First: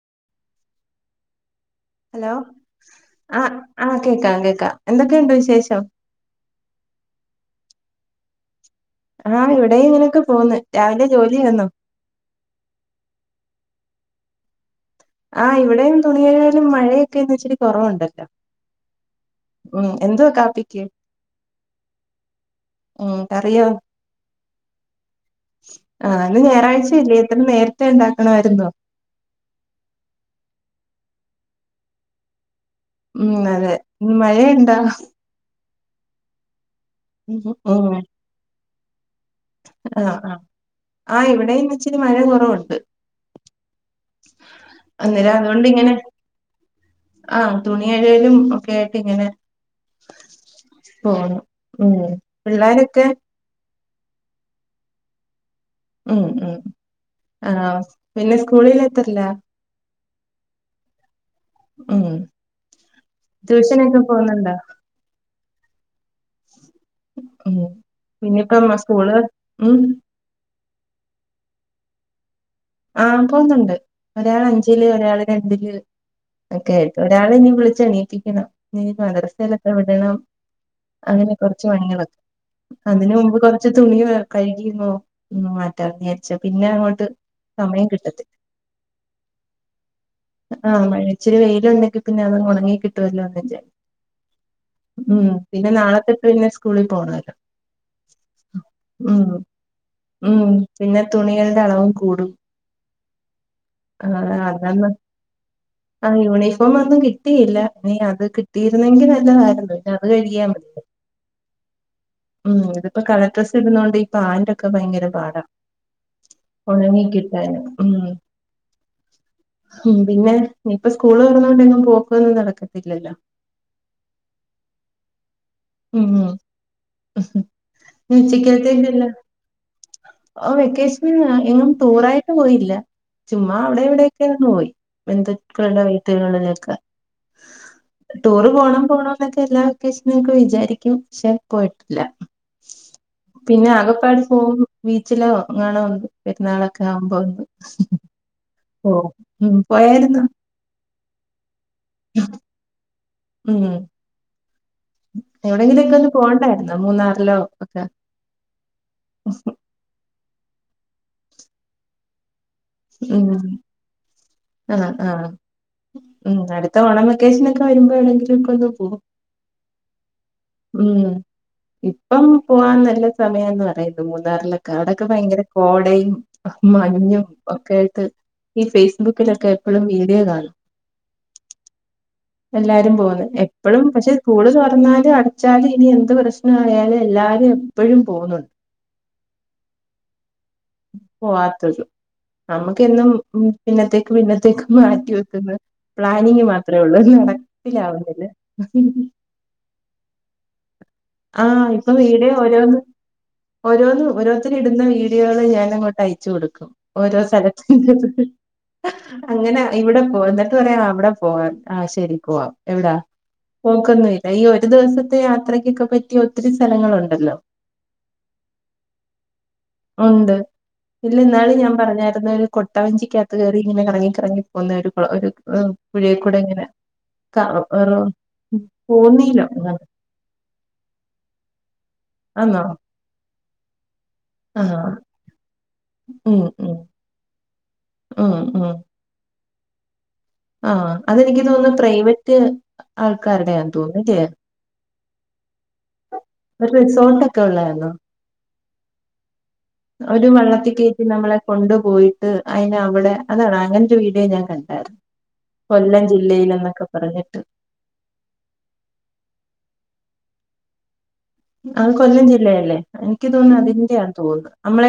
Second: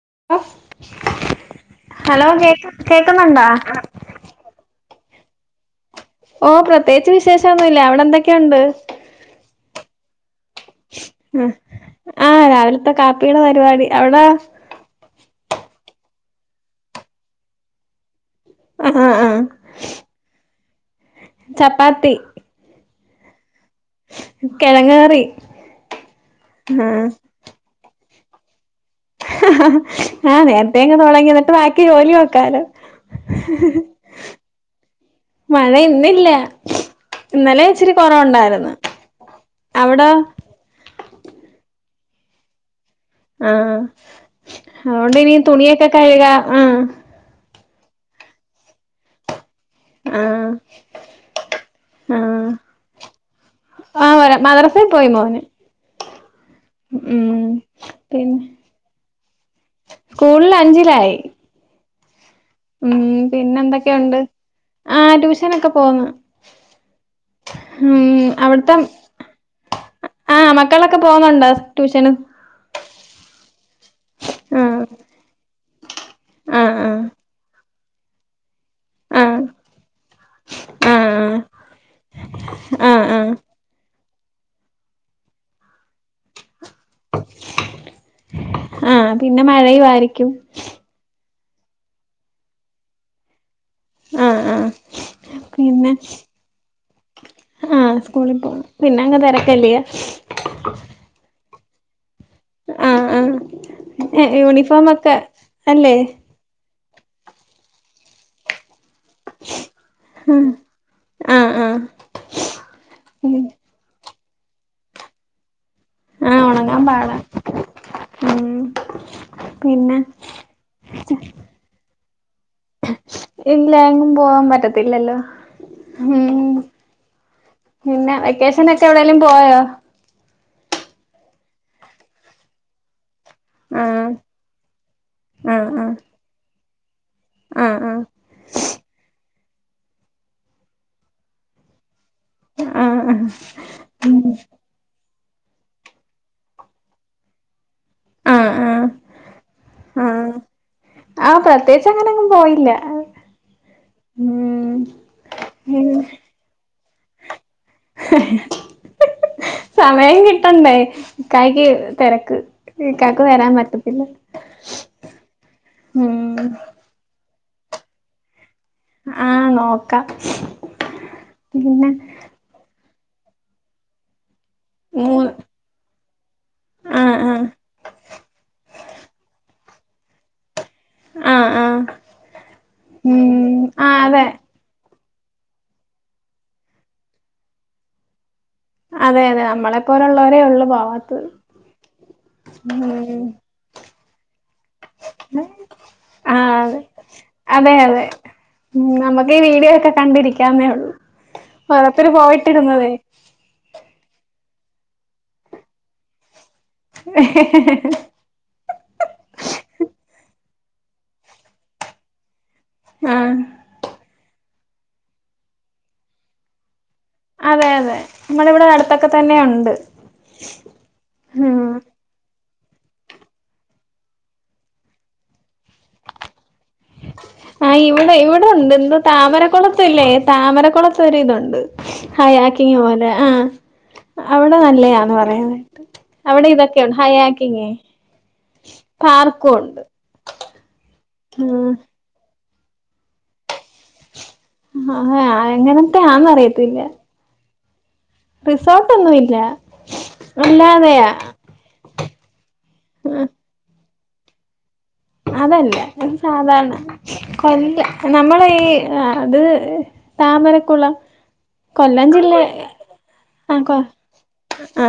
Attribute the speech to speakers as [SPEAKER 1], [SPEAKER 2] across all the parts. [SPEAKER 1] [inaudible]
[SPEAKER 2] Hello
[SPEAKER 1] കേക്ക് കേക്കുന്നുണ്ടാ
[SPEAKER 2] ആഹ് ആ കേക്കാം കേക്കാം എന്തൊക്കെയുണ്ട് വിശേ
[SPEAKER 1] ഓ പ്രത്യേകിച്ച് വിശേഷ ഷ ഒന്നൂല്ല. അവിടെ എന്തൊക്കെയുണ്ട്
[SPEAKER 2] ആ. ഇവിടേം ഇങ്ങനൊക്കെ പോന്ന് രാവിലെ ജോലി വന്നോ
[SPEAKER 1] ആ രാവിലത്തെ കാപ്പീടെ പരിപാടി എവിടാ
[SPEAKER 2] ആ ഇവിടേം തുണി കഴുകാലും മഴയൊക്കെന്ന് ഇച്ചരി കുറവുണ്ടല്ലോ
[SPEAKER 1] ആ ആ ആ
[SPEAKER 2] ക്ക്
[SPEAKER 1] ചപ്പാത്തി
[SPEAKER 2] ഉം കറിയോ
[SPEAKER 1] കിഴങ്ങ് കറി
[SPEAKER 2] ആ ഇന്ന് ഞായറാഴ്ചയില്ലയോ ഇത്ര നേരത്തേ എന്താ ആണായിരുന്നോ
[SPEAKER 1] ആ നേരത്തങ്ങ് തുടങ്ങി എന്നിട്ട് ബാക്കി ജോലി നോക്കാലോ
[SPEAKER 2] ഉം മഴയാ മഴയിണ്ടോ
[SPEAKER 1] മഴ ഇന്നില്ല ഇന്നലെ
[SPEAKER 2] ഉം
[SPEAKER 1] ഇച്ചിരി കുറവുണ്ടായിരുന്നു
[SPEAKER 2] ആ
[SPEAKER 1] അവിടോ
[SPEAKER 2] ആ ആ ഇവിടേം ഇച്ചിരി മഴ കുറവുണ്ട്
[SPEAKER 1] ആ അവിടെ
[SPEAKER 2] അന്നേരം
[SPEAKER 1] ഇനി
[SPEAKER 2] അതുകൊണ്ട്
[SPEAKER 1] തുണിയൊക്കെ
[SPEAKER 2] ഇങ്ങനെ
[SPEAKER 1] കഴുകാം. ആ
[SPEAKER 2] ആ തുണി കഴുകലും ഒക്കെ ആയിട്ട് ഇങ്ങനെ
[SPEAKER 1] ആഹ്
[SPEAKER 2] പോന്നു ഉം പിള്ളാരൊക്കെ
[SPEAKER 1] ആ വരാ മദ്രാസൽ പോയി മോന്
[SPEAKER 2] ഉം ഉം
[SPEAKER 1] ഉം
[SPEAKER 2] ആ പിന്നെ സ്കൂളിൽ എത്രയില്ല
[SPEAKER 1] സ്കൂളിൽ അഞ്ചിലായി
[SPEAKER 2] ഉം
[SPEAKER 1] ഉം പിന്നെ
[SPEAKER 2] ട്യൂഷനൊക്കെ
[SPEAKER 1] എന്തൊക്കെയുണ്ട് ആ ട്യൂഷനൊക്കെ പോന്ന്
[SPEAKER 2] ഉം പിന്നിപ്പ എന്നാ സ്കൂള് ഉം
[SPEAKER 1] ട്ടിയളൊക്കെ പോന്നുണ്ടോ ട്യൂഷന്
[SPEAKER 2] ആ പോന്നുണ്ട് ഒരാള്
[SPEAKER 1] ആഹ്
[SPEAKER 2] അഞ്ചില് ഒരാള് രണ്ടില്
[SPEAKER 1] ആഹ്
[SPEAKER 2] [unintelligible] ഒരാളിനി പ്ലസ് ച്ച് ഇണീപ്പിക്കണം ഇന്നിനി
[SPEAKER 1] ആഹ്
[SPEAKER 2] മദരസേലൊക്കെ വിടണം
[SPEAKER 1] ആഹ് ആഹ്
[SPEAKER 2] അങ്ങനെ കൊറച്ച് പണികളൊക്കെ
[SPEAKER 1] ആഹ് ആഹ്
[SPEAKER 2] അതിന്
[SPEAKER 1] ആഹ്
[SPEAKER 2] മുമ്പ് കൊറച്ച് തുണിക കഴുകിന്നോ ഒന്ന് മാറ്റാന്ന് വിചാരിച്ചു പിന്നെ അങ്ങോട്ട് സമയം കിട്ടത്തില്ല
[SPEAKER 1] ആ പിന്നെ മഴയുവാരിക്കും
[SPEAKER 2] ഇച്ചരി വെയിലുണ്ടെങ്കി പിന്നെ അതങ്ങ് ഉണങ്ങി കിട്ടുവല്ലോന്ന് വിചാ
[SPEAKER 1] ആഹ് ആഹ്
[SPEAKER 2] ഉം പിന്നെ നാളെത്തെട്ട് പിന്നെ സ്കൂളിൽ പോണവല്ലോ
[SPEAKER 1] ആഹ് സ്കൂളിൽ പോണം പിന്നെ അങ്ങ്
[SPEAKER 2] ഉം
[SPEAKER 1] തിരക്കല്ലിയോ
[SPEAKER 2] ഉം പിന്നെ തുണികഴുകൽ രളവും കൂടും
[SPEAKER 1] ആ ആ ഏ
[SPEAKER 2] ആഹ്
[SPEAKER 1] എ
[SPEAKER 2] അതന്ന്
[SPEAKER 1] യൂണിഫോമൊക്കെ അല്ലേ
[SPEAKER 2] ന്നും കിട്ടിയില്ല ഇനി അത് കിട്ടി രുന്നെങ്കി നല്ലതായിരുന്നു പിന്ന അത് കഴുകിയ
[SPEAKER 1] ആഹ്
[SPEAKER 2] മതിയാരുന്നു.
[SPEAKER 1] ആഹ് ആഹ്
[SPEAKER 2] ഇം ഇതിപ്പോ കളർ ഡ്രസ്സ് ഇടുന്നോണ്ടി പാന്റെക്കെ ഭയങ്കര പാടാ
[SPEAKER 1] ആഹ് ഉണങ്ങാൻ
[SPEAKER 2] ഒണങ്ങി
[SPEAKER 1] പാടാ
[SPEAKER 2] കിട്ടാന് ഉം
[SPEAKER 1] ഉം
[SPEAKER 2] ഉം പിന്നെ ഇനിപ്പ സ്കൂള് തുറന്നോണ്ട് എങ്ങും പോക്ക്‌ ഒന്നും നടക്ക്
[SPEAKER 1] ഇല്ല എങ്ങും പോവാൻ പറ്റത്തില്ലല്ലോ ഉം പിന്നെ വെക്കേഷനോക്കെ
[SPEAKER 2] ഉച്ചക്കത്തേക്കല്ല
[SPEAKER 1] എവിടെലും പോയോ
[SPEAKER 2] ഓ വെക്കേഷന് എങ്ങും ടൂറായിട്ട് പോയില്ല ചുമ്മാ അവിടെ
[SPEAKER 1] ആഹ്
[SPEAKER 2] ഇവിടെയോക്കൊ ഒന്ന് പോയി
[SPEAKER 1] ആഹ്
[SPEAKER 2] ബന്ധുക്കൾടെ
[SPEAKER 1] ആഹ്
[SPEAKER 2] വീട്ടുകളിലൊക്കെ
[SPEAKER 1] ആഹ്
[SPEAKER 2] ടൂറ് പോണം പോണം നോക്കെ എല്ലാ വെക്കേഷനൊക്കെ വിരു - വിചാരിക്കും പക്ഷെ പോയിട്ടില്ല
[SPEAKER 1] ആഹ് ആഹ് ആഹ്
[SPEAKER 2] പിന്നെ ആകപ്പാട്
[SPEAKER 1] ഉം
[SPEAKER 2] പോവും ബീ- ചിലോ ങ്ങണും പെരുന്നാളൊക്കെ ആവുമ്പോ വന്ന്
[SPEAKER 1] ആഹ് ആഹ്
[SPEAKER 2] ഓ ഉം പോയാരുന്നു
[SPEAKER 1] ആ പ- പ്രത്യേകിച്ച് അങ്ങന അങ്ങും പോയില്ല
[SPEAKER 2] ഉം.
[SPEAKER 1] ഉം ഉം
[SPEAKER 2] ന്നാ മൂന്നാർലോ
[SPEAKER 1] സമയം കി ട്ടണ്ടേ ഇക്കായിക്ക് തെരക്ക്. ഇക്കാക്ക്
[SPEAKER 2] ഉം
[SPEAKER 1] വരാൻ പറ്റത്തില്ല
[SPEAKER 2] അ ആ ഉം അടുത്ത ഓണം വ വെക്കേഷനൊക്കെ വരുമ്പോ എ വിടെങ്കിലും ഒക്കെ ഒന്നു
[SPEAKER 1] ആ നോ ക്ക
[SPEAKER 2] ഉം ഇപ്പം പോവാൻ നല്ല സമയാന്ന് പറയുന്ന് മൂന്നാറില്.
[SPEAKER 1] മൂ
[SPEAKER 2] അവിടൊക്കെ ഭയങ്കര കോടയും
[SPEAKER 1] ആഹ്
[SPEAKER 2] മഞ്ഞും
[SPEAKER 1] ആഹ്
[SPEAKER 2] ഒക്കെ ആയിട്ട് ഈ ഫേസ്ബുക്കിലൊക്കെ. എപ്പഴും വീഡിയോ കാണും.
[SPEAKER 1] ആ ആ
[SPEAKER 2] എല്ലാരും പോന്ന് എപ്പളും പക്ഷെ
[SPEAKER 1] അതെ
[SPEAKER 2] കൂടെ ചോറ്ന്നാ ഇത് അടച്ചാല് ഇനി എന്ത് പ്രശ്ന ആയാലും എല്ലാരും എപ്പഴും പോവു ന്നുണ്ട്.
[SPEAKER 1] അതെ അതെ നമ്മളെ പോലുള്ള
[SPEAKER 2] പോവാത്തൊത് നമ്മുക്ക് എന്നും
[SPEAKER 1] ഉം
[SPEAKER 2] പിന്നത്തെ ക്ക് പിന്നെ തെക്ക് മാറ്റി വെക്കുന്ന്
[SPEAKER 1] ആ
[SPEAKER 2] പ്ലാനിങ് മാത്രേ
[SPEAKER 1] അതെ
[SPEAKER 2] ഉള്ളൂ
[SPEAKER 1] അതെ അതെ
[SPEAKER 2] നടപ്പിലാവുന്നില്ല
[SPEAKER 1] ഉം നമുക്ക് ഈ വീഡിയോ ഒക്കെ കണ്ടിരിക്കാവുന്നേ ഉള്ളൂ
[SPEAKER 2] ആ ഇപ്പ
[SPEAKER 1] ഓരോരുത്തര്
[SPEAKER 2] വീഡിയോ ഓരോന്ന്
[SPEAKER 1] പോയിട്ടിരുന്നതേ
[SPEAKER 2] ഓരോന്നും ഓരോരുത്തര് ഇടുന്ന വീഡിയോ ഞാനങ്ങോട്ട അയച്ചു കൊക്കും ഓരോ സ്ഥലത്തിന്റെത് അങ്ങനെ ഇവിടെ ഓ എന്നിട്ട് പറയാ അവിടെ പോവാൻ ആഹ് ശരി പോവാ എവിടാ
[SPEAKER 1] ആ
[SPEAKER 2] പോക്കൊന്നുല്ല ഈ ഒ ഒരു ദിവസത്തെ യാത്രക്കൊക്കെ പറ്റി ഒത്തിരി സ്ഥലങ്ങളുണ്ട്
[SPEAKER 1] അതെ അതെ നമ്മള് ഇവിടെ അടുത്തൊക്കെ തന്നെ ഉണ്ട്
[SPEAKER 2] ഉണ്ട് ഇല്ല ഇന്നാൾ
[SPEAKER 1] ഉം
[SPEAKER 2] ഞാൻ പറഞ്ഞായിരുന്നു കൊട്ടവഞ്ചിക്കകത്ത് കയറി ഇങ്ങനെ കറങ്ങിക്കറങ്ങി പോകുന്ന ഒരു ഒരു പുഴൽക്കൂടെ ഇങ്ങനെ ക
[SPEAKER 1] ആ
[SPEAKER 2] റോ
[SPEAKER 1] ഇവിടെ ഇവിടെ ഉണ്ട് എന്ത
[SPEAKER 2] പോന്നീലോ അങ്ങനെ
[SPEAKER 1] താമരക്കുളത്തല്ലേ താമരക്കുളത്ത് ഒരു ഇതുണ്ട്
[SPEAKER 2] ആന്നോ
[SPEAKER 1] ഹൈയാകിങ് പോലെ ആഹ് അവിടെ
[SPEAKER 2] ആഹ്
[SPEAKER 1] നല്ലയാന്ന്‌ പറയന്നകേട്ട്
[SPEAKER 2] ഉം
[SPEAKER 1] അവിടെ
[SPEAKER 2] ഉം
[SPEAKER 1] ഇതൊക്കെയൊണ്ടോ ഹൈയാക്കിങ്ങ്
[SPEAKER 2] ഉം ഉം
[SPEAKER 1] ക്കും ഒണ്ട്
[SPEAKER 2] ആഹ് അതെനിക്ക് തോന്നുന്നു പ്രൈവറ്റ് ആൾക്കാരടെയാന്ന് തോന്നുന്നു ഇല്ലയോ
[SPEAKER 1] ആ എങ്ങനത്തെയാന്ന് അറിയത്തില്ല
[SPEAKER 2] കൊള്ളായിരുന്നോ
[SPEAKER 1] റിസോർട്ട് ഒന്നുമില്ല
[SPEAKER 2] അവര് വെള്ളത്തിൽ കേറ്റി നമ്മളെ കൊണ്ടു പോയിട്ട് അതിന് അവിടെ അതാണ് അങ്ങനെ [unintelligible] [unintelligible] ഞാൻ കണ്ടാരന്ന്‌
[SPEAKER 1] അതല്ല ഇത് സാധാരണ
[SPEAKER 2] പറഞ്ഞിട്ട്
[SPEAKER 1] കൊല്ലം നമ്മളെ ഈ അത് താമരക്കുളം
[SPEAKER 2] അത് കൊല്ലം ജില്ലയല്ലേ എനിക്ക് തോന്നന്നു
[SPEAKER 1] ആ കൊ
[SPEAKER 2] അതിന്റെയാണ് തോന്നന്നു നമ്മളെ
[SPEAKER 1] ആ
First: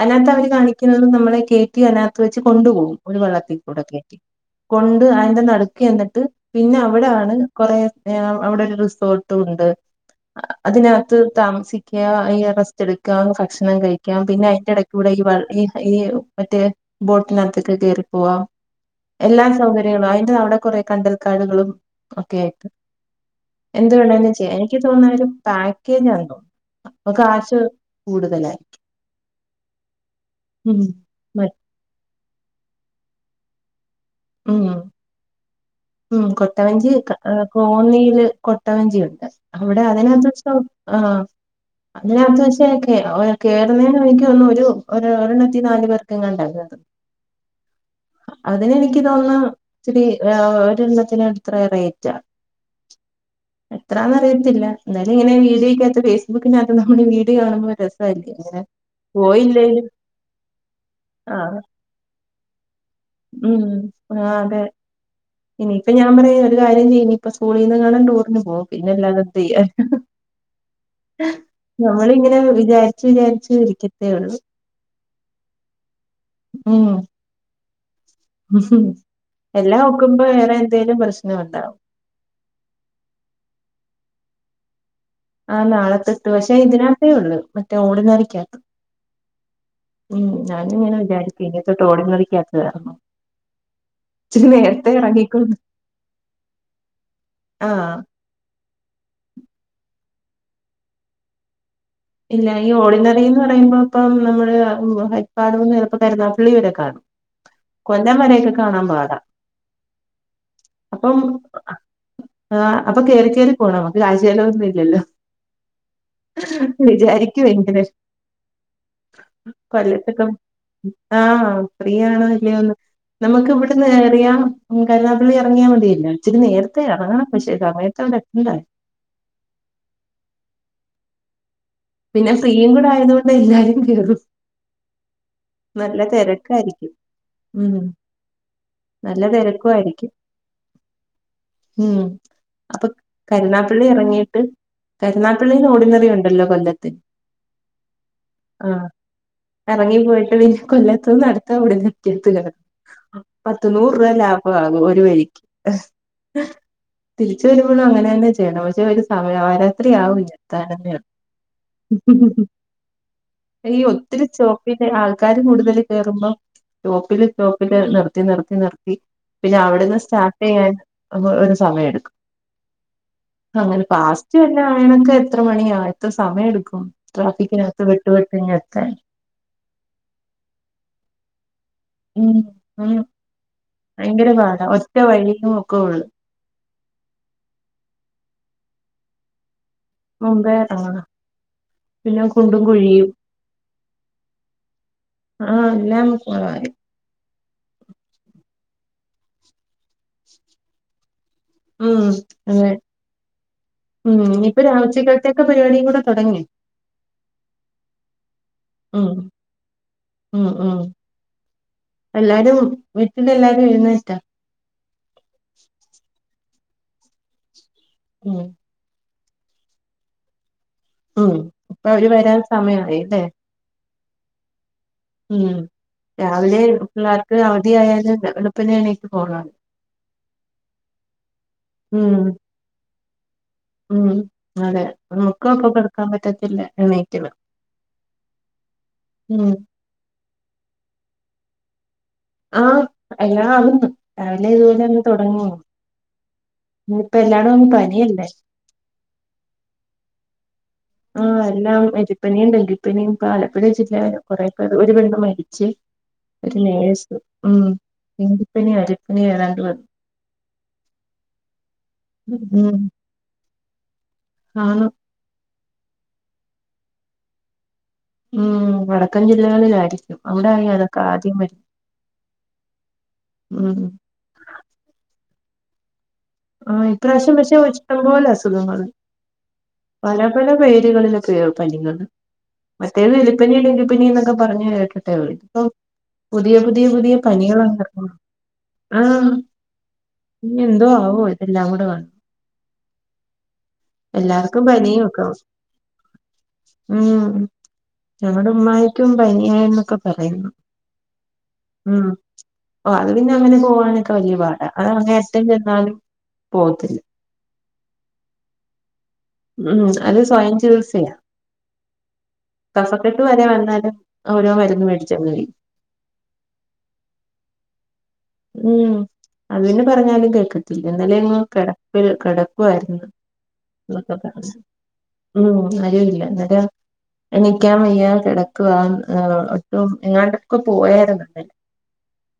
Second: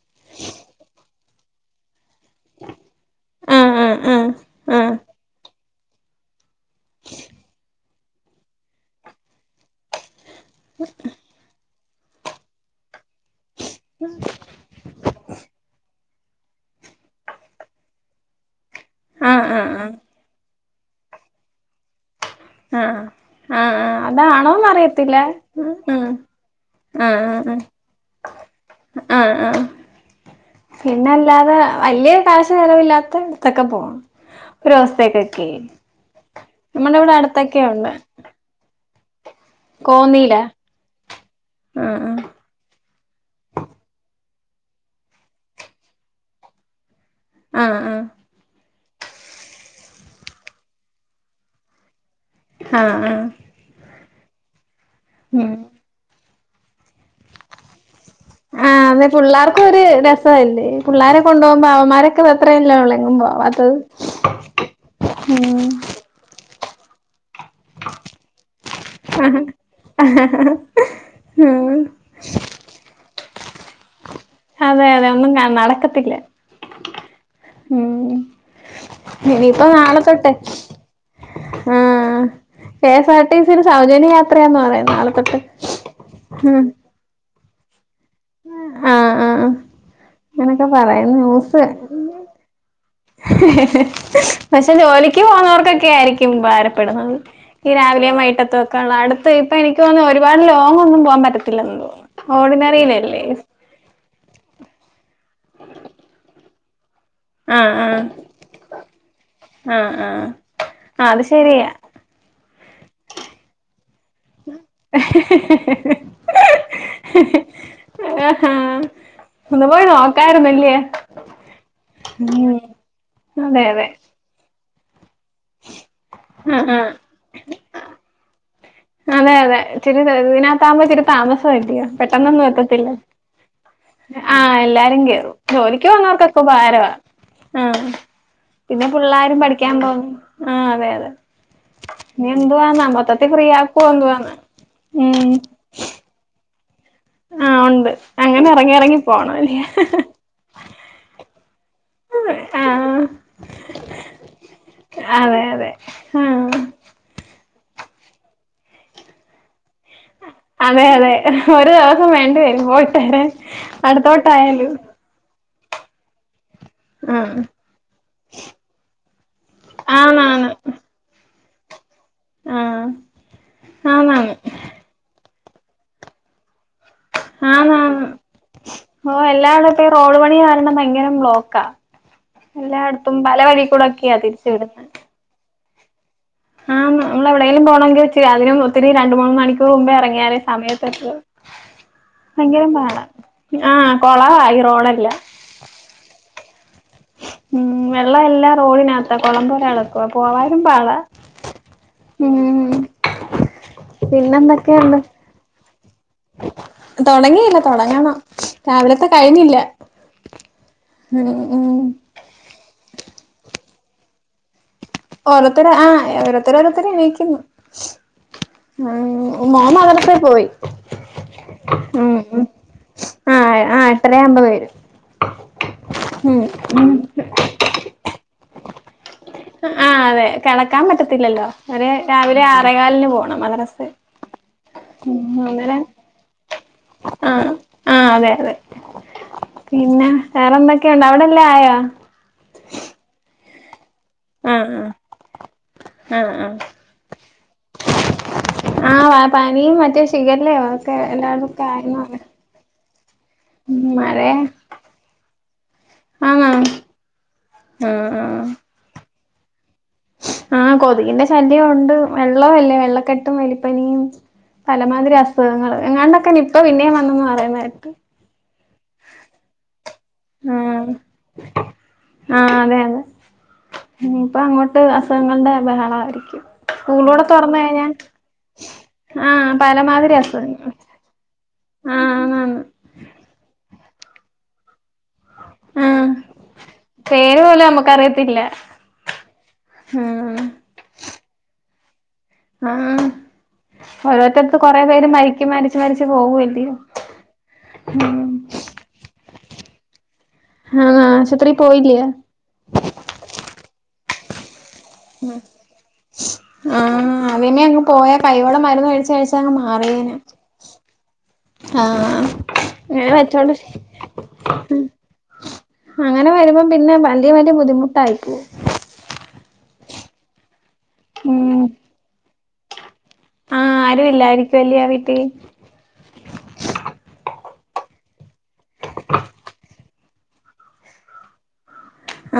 [SPEAKER 2] അതിനകത്ത് അവര് കാണിക്കുന്നത് നമ്മളെ കേറ്റി അതിനക കത്ത് വെച്ച് കൊണ്ടു പോകും ഒരു വെള്ളത്തിൽ
[SPEAKER 1] ആ
[SPEAKER 2] കൂടെ
[SPEAKER 1] ആ ആ
[SPEAKER 2] കേറ്റി
[SPEAKER 1] ആ ആ
[SPEAKER 2] കൊണ്ട് അതിന്റെ നടുക്ക്‌ ചെന്നിട്ട് പിന്നെ അവിടാണ് കൊറേ അവിടൊരു റിസോർട്ടും ഉണ്ട് അതിനകത്ത് താമസി ക്കാം അല്ലെങ്കി റസ്റ്റ് എടുക്കാം ഭക്ഷണം കഴിക്കാം പിന്നെ അതിന്റെ എടെക്ക് കൂടെ ഈ വ ഈ ഈ മറ്റേ ബോട്ടിനകത്ത് യൊക്കെ കേറിപ്പോവാം
[SPEAKER 1] ആ
[SPEAKER 2] എല്ലാ
[SPEAKER 1] ആ
[SPEAKER 2] സൗകര്യങ്ങളും അതിന്റെ അവിടെ കൊറേ കണ്ടൽക്കാടുകളും ഒക്കെ ആയിട്ട്
[SPEAKER 1] ആ ആ ആ
[SPEAKER 2] എന്ത് വേണേലും ചെയ്യാം എനിക്ക്
[SPEAKER 1] അതാണോന്നറി
[SPEAKER 2] തോന്നുന്ന
[SPEAKER 1] യത്തില്ല
[SPEAKER 2] ഒരു പാക്കേജ് ഒണ്ടോ അപ്പം കാശ് കൂടുതലായിരിക്കും
[SPEAKER 1] ആ ആ
[SPEAKER 2] ഉം
[SPEAKER 1] പിന്നെ
[SPEAKER 2] [unintelligible]
[SPEAKER 1] അല്ലാതെ വലിയ കാശ് ചെലവില്ലാത്തഅ ടുത്തൊക്കെ പോകാം
[SPEAKER 2] ഉം
[SPEAKER 1] ഒരു ദോസത്തേക്കൊക്കെയെ
[SPEAKER 2] ഉം കൊട്ടവഞ്ചി ക കോന്നില് കൊട്ട കൊട്ട വഞ്ചിയുണ്ട് അവിടെ അതിനകത്ത്
[SPEAKER 1] കോന്നിയിലാ
[SPEAKER 2] വെച്ച [unintelligible] ആ
[SPEAKER 1] ആഹ്
[SPEAKER 2] അതിനകത്ത് വച്ചേ [unintelligible] കേറുന്നതിനു വലി എനിക്ക് തോന്നുന്നു ഒരു ഒരെണ്ണത്തില് നാല് പേർക്ക് അ ങ്ങാണ്ട കേറുന്നത്
[SPEAKER 1] ആ ആ
[SPEAKER 2] [unintelligible] എനിക്ക് തോന്നുന്ന് ഇത്തിരി ഒരെണ്ണത്തിന് അത്ര റേറ്റ
[SPEAKER 1] ആ ആ
[SPEAKER 2] എത്രന്നറിയത്തില്ല ഇന്നലെ ഇങ്ങനെ വീഡിയോ കാത്ത് ഫേസ് [unintelligible] വീഡിയോ കാണുമ്പോ ഒരു ര
[SPEAKER 1] ആ അത് പിള്ളേർക്ക് ഒരു രസവല്ലേ പിള്ളേരെ
[SPEAKER 2] ആഹ്
[SPEAKER 1] കൊണ്ടുപോകുമ്പോ അവന്മാരൊക്കെ അത്രല്ലള്ളൂ
[SPEAKER 2] ഉം ആ അതെ
[SPEAKER 1] ഉം
[SPEAKER 2] ഇനിപ്പ ഞാൻ പറയാ ഒരു കാര്യം ചെയ്യ് ഇനി ഇപ്പൊ സ്കൂളീന്ന് എങ്ങാണം ടൂറിന് പോ പിന്നെല്ലാത എന്ത് ചെയ്യാനാ
[SPEAKER 1] ഉം
[SPEAKER 2] നമ്മളിങ്ങനെ വിചാരിച്ചു വിചാരിച്ച് ക്ക
[SPEAKER 1] അതെ അതെ ഒന്നും കാ നടക്കത്തില്ല
[SPEAKER 2] ഉം
[SPEAKER 1] ഉം ഇനിയിപ്പ
[SPEAKER 2] എല്ലാം ഒക്കുമ്പോ
[SPEAKER 1] നാളത്തൊട്ട്
[SPEAKER 2] വേറെ എന്തേലും പ്രശ്നം ഉണ്ടാവും
[SPEAKER 1] ആ കെഎസ് ആർ ടി സി യിൽ സൗജന്യയാത്ര എത്രയാന്ന് പറയുന്ന് നാളെ തൊട്ട്
[SPEAKER 2] ആ നാളെത്തെട്ട് പക്ഷേ
[SPEAKER 1] ഉം
[SPEAKER 2] ഇതിനാത്തേ ഉള്ളു മറ്റേ ഓർ ഓർഡിനറികാത്ത്
[SPEAKER 1] ആഹ് ആഹ് അങ്ങനൊക്കെ
[SPEAKER 2] ഞാനിങ്ങനെ
[SPEAKER 1] പറയുന്നു
[SPEAKER 2] വിചാരിക്കുവാ ഇനി തൊട്ട്
[SPEAKER 1] ന്യൂസ്
[SPEAKER 2] ഓർഡിനറിക്കാത്ത് കേറണം ഇച്ചിരി
[SPEAKER 1] പക്ഷെ
[SPEAKER 2] നേരത്തെ
[SPEAKER 1] ജോലിക്ക്
[SPEAKER 2] ഇറങ്ങിക്കൊണ്ട്
[SPEAKER 1] പോകുന്നവർക്കൊക്കെ ആയിരിക്കും ഉപകാരപ്പെടുന്നത് ഈ
[SPEAKER 2] ആഹ്
[SPEAKER 1] രാവിലെയും വൈകിട്ടത്തൊക്കെയുള്ള അടുത്ത് ഇപ്പൊ എനിക്ക് തോനുന്നു ഒരുപാട് ലോങ് ഒന്നും പോകാൻ പറ്റത്തില്ലന്ന് തോനുന്നു
[SPEAKER 2] ഇല്ല ഈ ഓർടിനറിന്ന് പറയുമ്പോ ഇപ്പം നമ്മള് പാടൂന്ന് ചിലപ്പോ കരുനാപ്പള്ളി വരെ കാണും
[SPEAKER 1] ആഹ് ആഹ്
[SPEAKER 2] കൊല്ലം വരയൊക്കെ കാണാൻ പാടാ
[SPEAKER 1] ആഹ് ആഹ് ആഹ്
[SPEAKER 2] അപ്പം
[SPEAKER 1] അത് ശരിയാ
[SPEAKER 2] അപ്പൊ കേറി കേറി പോണോ [unintelligible] [unintelligible] ലൊന്നുംല്ലല്ലോ
[SPEAKER 1] ആഹാ
[SPEAKER 2] [unintelligible]
[SPEAKER 1] ഒന്ന് പോയി
[SPEAKER 2] കൊല്ലത്തക്കെ
[SPEAKER 1] നോക്കായിരുന്നല്ലേ
[SPEAKER 2] ആ ഫ്രീ ആണോ
[SPEAKER 1] ഉം
[SPEAKER 2] അല്ലിയോന്ന് നമുക്ക്
[SPEAKER 1] അതെ
[SPEAKER 2] ഇവിടുന്ന്
[SPEAKER 1] അതെ
[SPEAKER 2] കേറിയ കരുനാ പള്ളി ഇറങ്ങിയമതിയല്ലോ ഇച്ചിരി
[SPEAKER 1] ആഹ്
[SPEAKER 2] നേരത്തെ
[SPEAKER 1] ആഹ്
[SPEAKER 2] ഇറങ്ങണം പക്ഷേ സമയത്ത് അവിടെ എത്തണ്ടായോ
[SPEAKER 1] അതെ അതെ ഇച്ചിരി ഇതിനകത്താവുമ്പോ ഇച്ചിരി താമസി [unintelligible]
[SPEAKER 2] പിന്നെ
[SPEAKER 1] പെട്ടെന്നൊന്നും
[SPEAKER 2] ഫ്രീയും കൂടെ
[SPEAKER 1] എത്തത്തില്ല
[SPEAKER 2] ആയതുകൊണ്ട് എല്ലാരും കേറും
[SPEAKER 1] ആ എല്ലാരും കേറും ജോലിക്ക്
[SPEAKER 2] നല്ല
[SPEAKER 1] പോന്നവർക്കൊക്കെ ഉപകാരവാ
[SPEAKER 2] തിരക്കായിരിക്കും
[SPEAKER 1] ആ
[SPEAKER 2] ഉം
[SPEAKER 1] പിന്നെ
[SPEAKER 2] നല്ല
[SPEAKER 1] പിള്ളാരും
[SPEAKER 2] തിരക്കും
[SPEAKER 1] പഠിക്കാൻ പോകും
[SPEAKER 2] ആയിരിക്കും
[SPEAKER 1] ആ അതെ അതെ ഇനി എന്തുവാന്ന മൊത്തത്തി ഫ്രീയാ
[SPEAKER 2] പള്ളി ഇറങ്ങിട്ട് കരുനാപ്പള്ളിന്ന് ഓർഡിനറി ഉണ്ടല്ലോ കൊല്ല
[SPEAKER 1] ആ ഉണ്ട് അങ്ങനെ എറങ്ങി എറങ്ങി പോണം
[SPEAKER 2] കൊല്ലത്തൂന്ന് നട അവിടെ [unintelligible]
[SPEAKER 1] ആഹ്
[SPEAKER 2] പത്ത് നൂറ് രൂപ ലാഭ ആകും ഒരു വഴിക്ക്
[SPEAKER 1] അതെ അതെ ആഹ്
[SPEAKER 2] [unintelligible] അങ്ങനെ തന്നെ ചെയ്യണം പക്ഷെ ഒരെ ഒരു [unintelligible]
[SPEAKER 1] അതെ
[SPEAKER 2] എത്താനെന്നേ ഉള്ളൂ.
[SPEAKER 1] അതെ ഒരു ദിവസം വേണ്ടി വരും പോയിട്ടരെ അടുത്തോട്ടായാലും
[SPEAKER 2] [unintelligible] കൂടുതല് കേറുമ്പോ ടോപ്പില്
[SPEAKER 1] ആഹ്
[SPEAKER 2] ടോപ്പില് നിർത്തി നിർത്തി നിർത്തി പിന്നെ അവിടെന്ന് സ്റ്റാർട്ട്
[SPEAKER 1] ആന്നാന്ന്
[SPEAKER 2] ചെയ്യാൻ ഒര് സമയ എട്ക്കും
[SPEAKER 1] ആഹ്
[SPEAKER 2] അങ്ങനെ
[SPEAKER 1] ആന്നാന്ന്
[SPEAKER 2] പാസ്റ്റ് എല്ലാം ആയണൊക്കെ എത്ര മണിയാ എത്ര സമയം എട്ക്കും ട്രാഫിക്കിനകത്ത്
[SPEAKER 1] ആന്നാന്ന്
[SPEAKER 2] വെട്ടുവെട്ട് ഇങ്ങെത്താൻ
[SPEAKER 1] ഓ എല്ലായിടും റോഡ് പണികാരണം ഭയങ്കരം ബ്ലോക്കാ
[SPEAKER 2] ഉം ഉം
[SPEAKER 1] എല്ലാടുത്തും പലവഴി
[SPEAKER 2] ഭയങ്കര പാടാ ഒറ്റ വഴിയും കോള്
[SPEAKER 1] ആന്ന് നമ്മള് എവിടെങ്കിലും പോണെങ്കി ച്ച അതിനും ഒത്തിരി രണ്ട് മൂന്ന് മണിക്കു കുമ്പേ ഇറങ്ങിയാലെ
[SPEAKER 2] മുമ്പേ ഇറങ്ങണം
[SPEAKER 1] സമയതെത്തുള്ളു
[SPEAKER 2] പിന്നെ കുണ്ടും
[SPEAKER 1] ഭയങ്കരം പാടാ
[SPEAKER 2] കുഴിയും
[SPEAKER 1] ആ കൊളവ ഈറോഡെ
[SPEAKER 2] ആ അല്ലെ മുത് [unintelligible]
[SPEAKER 1] ഉം വെള്ളം എല്ലാം റോടിനാത്താ കൊളമ്പോലെ കെടക്കുവാ പോവാനും പാടാ
[SPEAKER 2] ഉം അതെ
[SPEAKER 1] ഉം
[SPEAKER 2] ഉം ഇപ്പൊ രാവ്‌
[SPEAKER 1] പിന്നെന്തൊക്കെയുണ്ട്
[SPEAKER 2] ഉച്ചക്കൽത്തെ പരിപാടിയും കൂടെ തുടങ്ങി
[SPEAKER 1] തൊടങ്ങിയില്ല തൊടങ്ങണം രാവിലത്തെ
[SPEAKER 2] ഉം
[SPEAKER 1] കഴിഞ്ഞില്ല ഉം ഉം
[SPEAKER 2] വീട്ടില് എല്ലാരും എഴുന്നേറ്റാ
[SPEAKER 1] ഓരോത്തര് ആ ഓരോ ഓരോത്തര് ഓരോത്തര് എണീക്കുന്നു
[SPEAKER 2] ഉം
[SPEAKER 1] ആ മോൻ മദ്രസേ പോയി
[SPEAKER 2] ഉം ഇപ്പൊ അവര്
[SPEAKER 1] ഉം
[SPEAKER 2] വരാൻ
[SPEAKER 1] ഉം
[SPEAKER 2] സമയമായി ല്ലേ
[SPEAKER 1] ആഹ് ആഹ് എട്ടരയാവുമ്പോ വരും
[SPEAKER 2] ഉം
[SPEAKER 1] ഉം
[SPEAKER 2] രാവിലെ പിള്ളേർക്ക് അവധിയായാല് വെളുപ്പിനെ എണ്ണീറ്റ് പോണം
[SPEAKER 1] ആ അതെ കെടക്കാൻ പറ്റത്തില്ലല്ലോ ഒരെ
[SPEAKER 2] ഉം
[SPEAKER 1] രാവിലെ ആറേ കാലിന് പോൺ മദ്രസെ
[SPEAKER 2] ഉം അതെ
[SPEAKER 1] ഉം
[SPEAKER 2] നമുക്കും അപ്പൊ
[SPEAKER 1] അങ്ങനെ
[SPEAKER 2] കിടക്കാൻ പറ്റത്തില്ല എണീറ്റില്ല
[SPEAKER 1] ആ ആ അതെ അതെ
[SPEAKER 2] ഉം
[SPEAKER 1] പിന്നെ വേറെന്തൊക്കെയുണ്ട് അവിടെല്ലാം ആയാ
[SPEAKER 2] ആഹ് എല്ലാ ആകുന്ന് രാവിലെ
[SPEAKER 1] ആഹ്
[SPEAKER 2] [unintelligible] തൊടങ്ങി
[SPEAKER 1] ആഹ് ആഹ്
[SPEAKER 2] ഇനിപ്പ എല്ലാടും അങ്ങ് പനിയല്ലേ
[SPEAKER 1] ആഹ് ആഹ് പനിയും മറ്റേ ശിഖല്ലയോ ഒക്കെ
[SPEAKER 2] ആ
[SPEAKER 1] എല്ലായിടത്തും
[SPEAKER 2] എല്ലാം
[SPEAKER 1] ആയെന്ന് പറഞ്ഞു
[SPEAKER 2] എലിപ്പനിയും ഡെങ്കിപ്പനിയും ആലപ്പുഴ
[SPEAKER 1] ഉം
[SPEAKER 2] ജില്ല
[SPEAKER 1] മഴയാ
[SPEAKER 2] കൊറെ പേർ ഒരു പെണ്ണ് മരിച്ച്,
[SPEAKER 1] ആന്നോ
[SPEAKER 2] ഒരു നേഴ്‌സ് ഉം ഡെങ്കിപ്പനിയായിരു [unintelligible]
[SPEAKER 1] ആ കൊതുകിന്റെ ശല്യം ഉണ്ട് വെള്ളവും അല്ലേ
[SPEAKER 2] ഉം
[SPEAKER 1] വെള്ളക്കെട്ടും വലി പല
[SPEAKER 2] ആണ്
[SPEAKER 1] മാതിരി അസുഖങ്ങള് എങ്ങാണ്ടൊക്കെ നിപ്പ പിന്നേം വന്നൂന്ന് പറയുന്നേട്ട്
[SPEAKER 2] ഉം വടക്കൻ ജില്ലകളിലായിരി അവിടെ
[SPEAKER 1] ആഹ്
[SPEAKER 2] [unintelligible] ആദ്യം വരും
[SPEAKER 1] ആഹ് അതെ അതെ
[SPEAKER 2] ഉം
[SPEAKER 1] ങ്ങൾടെ ബഹളമായിരി
[SPEAKER 2] ആ ഇപ്രാവശ്യം പക്ഷേ ഇഷ്ടം പോലെ അസുഖങ്ങള്
[SPEAKER 1] ആഹ് പലമാതിരി
[SPEAKER 2] പല പല
[SPEAKER 1] അസുഖങ്ങൾ
[SPEAKER 2] പേരുകളില് പനികള്
[SPEAKER 1] ആഹ് ആന്നാന്ന്
[SPEAKER 2] മറ്റേത് എലിപ്പനി ഡെങ്കി പനിന്നൊക്ക പറഞ്ഞു കേട്ട് ഇതിപ്പോ
[SPEAKER 1] ആഹ്
[SPEAKER 2] പുതിയ പുതിയ പുതിയ
[SPEAKER 1] പേര് പോലും
[SPEAKER 2] പണികളാണ് [unintelligible]
[SPEAKER 1] നമുക്കറിയത്തില്ല
[SPEAKER 2] ആ
[SPEAKER 1] ആഹ്
[SPEAKER 2] ഇനി എന്തോ ആവോ നമ്മുടെ വ
[SPEAKER 1] ആഹ് ഒരറ്റത്ത്
[SPEAKER 2] എല്ലാർക്കും
[SPEAKER 1] കൊറെ പേര്
[SPEAKER 2] പനിയൊക്കെ
[SPEAKER 1] മരിക്ക് മരിച്ച് മരിച്ച് പോവല്ലിയോ
[SPEAKER 2] ഉം
[SPEAKER 1] ഉം
[SPEAKER 2] പനിയെന്നൊക്കെ
[SPEAKER 1] ആഹ് ആശുപത്രി പോയില്ലേ
[SPEAKER 2] അതിനൊക്കെ വല്ല്യ പാടാ അത് അങ്ങേ അറ്റം ചെന്നാലും പോവത്തില്ല
[SPEAKER 1] ആഹ് അതെന്നെ പോയ കൈയോളം മരുന്ന് കഴിച് ചങ്ങ്
[SPEAKER 2] ഉം
[SPEAKER 1] മാറിയേന
[SPEAKER 2] അത് സ്വയം ചികിത്സയാ
[SPEAKER 1] ആ അങ്ങനെ
[SPEAKER 2] കഫക്കെട്ട് വരെ
[SPEAKER 1] വെച്ചോണ്ടിരി
[SPEAKER 2] വന്നാലും ഓരോ മരുന്ന് മേടിച്ചങ്ങ് കഴിക്കും
[SPEAKER 1] അങ്ങനെ വരുമ്പോ പിന്നെ വലിയ വലിയ ബുദ്ധിമുട്ടായി പോവും
[SPEAKER 2] ഉം അതിന് പറഞ്ഞാലും കേൾക്ക ത്തില്ല ന്നാലും ഞങ്ങൾ
[SPEAKER 1] ഉം
[SPEAKER 2] കിടപ്പിൽ കിട വായിരുന്നു
[SPEAKER 1] ആഹ് ആരും
[SPEAKER 2] അതൊക്കെതന്നെ
[SPEAKER 1] ഇല്ലായിരിക്കുവല്ലേ ആ വീട്ടി
[SPEAKER 2] ഉം ആരുല്ല ന്നട്ടോ എനിക്കാൻ വയ്യാ കിടക്കവാ ഏ ഒട്ടും എങ്ങാണ്ടൊക്കെ പോയാരുന്നു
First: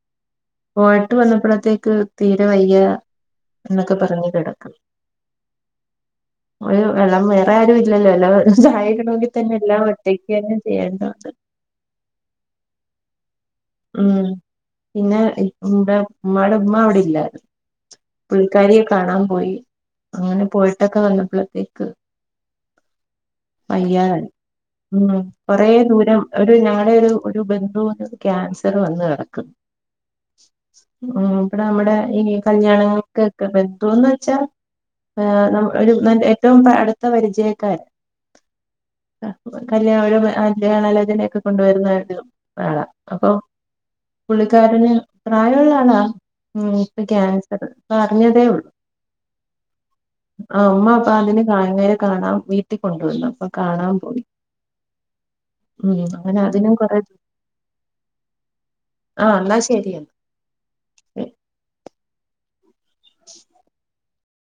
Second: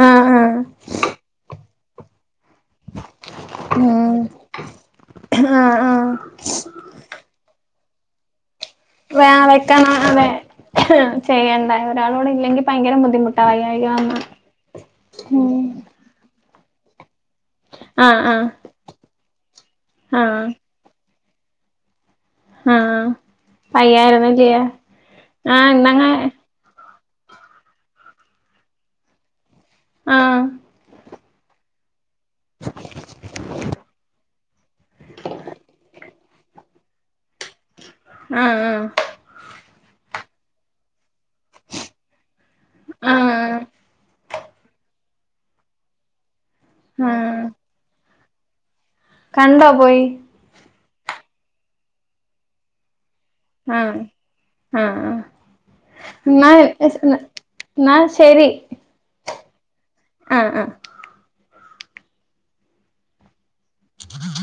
[SPEAKER 1] ആഹ് ആഹ്
[SPEAKER 2] പോയിട്ട് വന്നപ്പോഴത്തേക്ക് തീരെ വയ്യ എന്നൊക്കെ
[SPEAKER 1] ഉം
[SPEAKER 2] പറഞ്ഞ് കെടക്കും
[SPEAKER 1] ആഹ് ആഹ്
[SPEAKER 2] ഒരു വെള്ളം വേറെ ആരും ഇല്ലല്ലോ വ
[SPEAKER 1] വേ വെക്കാന അതെ
[SPEAKER 2] ചെയ്യേണ്ടത്
[SPEAKER 1] ചെയ്യേണ്ടായി ഒരാളോട് ഇല്ലെങ്കിൽ ഭയങ്കരം ബുദ്ധിമുട്ട വയ്യാ
[SPEAKER 2] ഉം പിന്നെ ഇടെ മ്മ മ്മള മ്മ അവിടെ ഇല്ലാ
[SPEAKER 1] ആഹ് ആഹ്
[SPEAKER 2] പുള്ളിക്കാരിയെ കാണാൻ പോയി അങ്ങനെ
[SPEAKER 1] ആഹ്
[SPEAKER 2] പോയിട്ടൊക്കെ വന്ന പ്പോത്തേക്ക്
[SPEAKER 1] ആഹ് പയ്യായിരുന്നില്ലേ
[SPEAKER 2] ഉം
[SPEAKER 1] ആ
[SPEAKER 2] കൊറേ
[SPEAKER 1] ന്നങ്ങ
[SPEAKER 2] ദൂരം ഒരു ഞങ്ങളുടെ ഒരു ഒരു ബന്ധുന്ന് ക്യാൻസർ വന്ന് കിടക്കുന്നു
[SPEAKER 1] ആഹ്
[SPEAKER 2] ഉം ഇവടെ നമ്മടെ ഏ കല്യാണ [unintelligible] ബന്ധുന്ന് വെച്ചാ നമ്മ ഒര് ഇമ്മൻ്റെ ഏറ്റവും അടുത്ത പരിചയക്കാര
[SPEAKER 1] ആ ആ
[SPEAKER 2] കല്ല്യണ ഒരു കല്ല്യാണു ആലോചനൊക്കെ കൊണ്ടുവരുന്നൊരു ആള അപ്പൊ
[SPEAKER 1] ആഹ്
[SPEAKER 2] പുള്ളിക്കാരന് പ്രായമുള്ള ആളാ ഉം ഇപ്പൊ
[SPEAKER 1] ആഹ്
[SPEAKER 2] ക്യാൻസർ പ്പ അറിഞ്ഞതേ ഉള്ളു
[SPEAKER 1] കണ്ടോ പോയി
[SPEAKER 2] അപ്പൊ അതിന് കായങ്ങര കാണാം വീട്ടിൽ കൊണ്ടുവന്ന
[SPEAKER 1] ആഹ് ആഹ്
[SPEAKER 2] ഉം അങ്ങനെ
[SPEAKER 1] ന്നാ
[SPEAKER 2] അതിനും കൊറെ
[SPEAKER 1] ന്നാ ശരി
[SPEAKER 2] ആഹ് ന്നാ ശ ശരി
[SPEAKER 1] ആഹ് ആഹ്
[SPEAKER 2] [unintelligible] [inaudible] [unintelligible]
[SPEAKER 1] ി [inaudible] [unintelligible]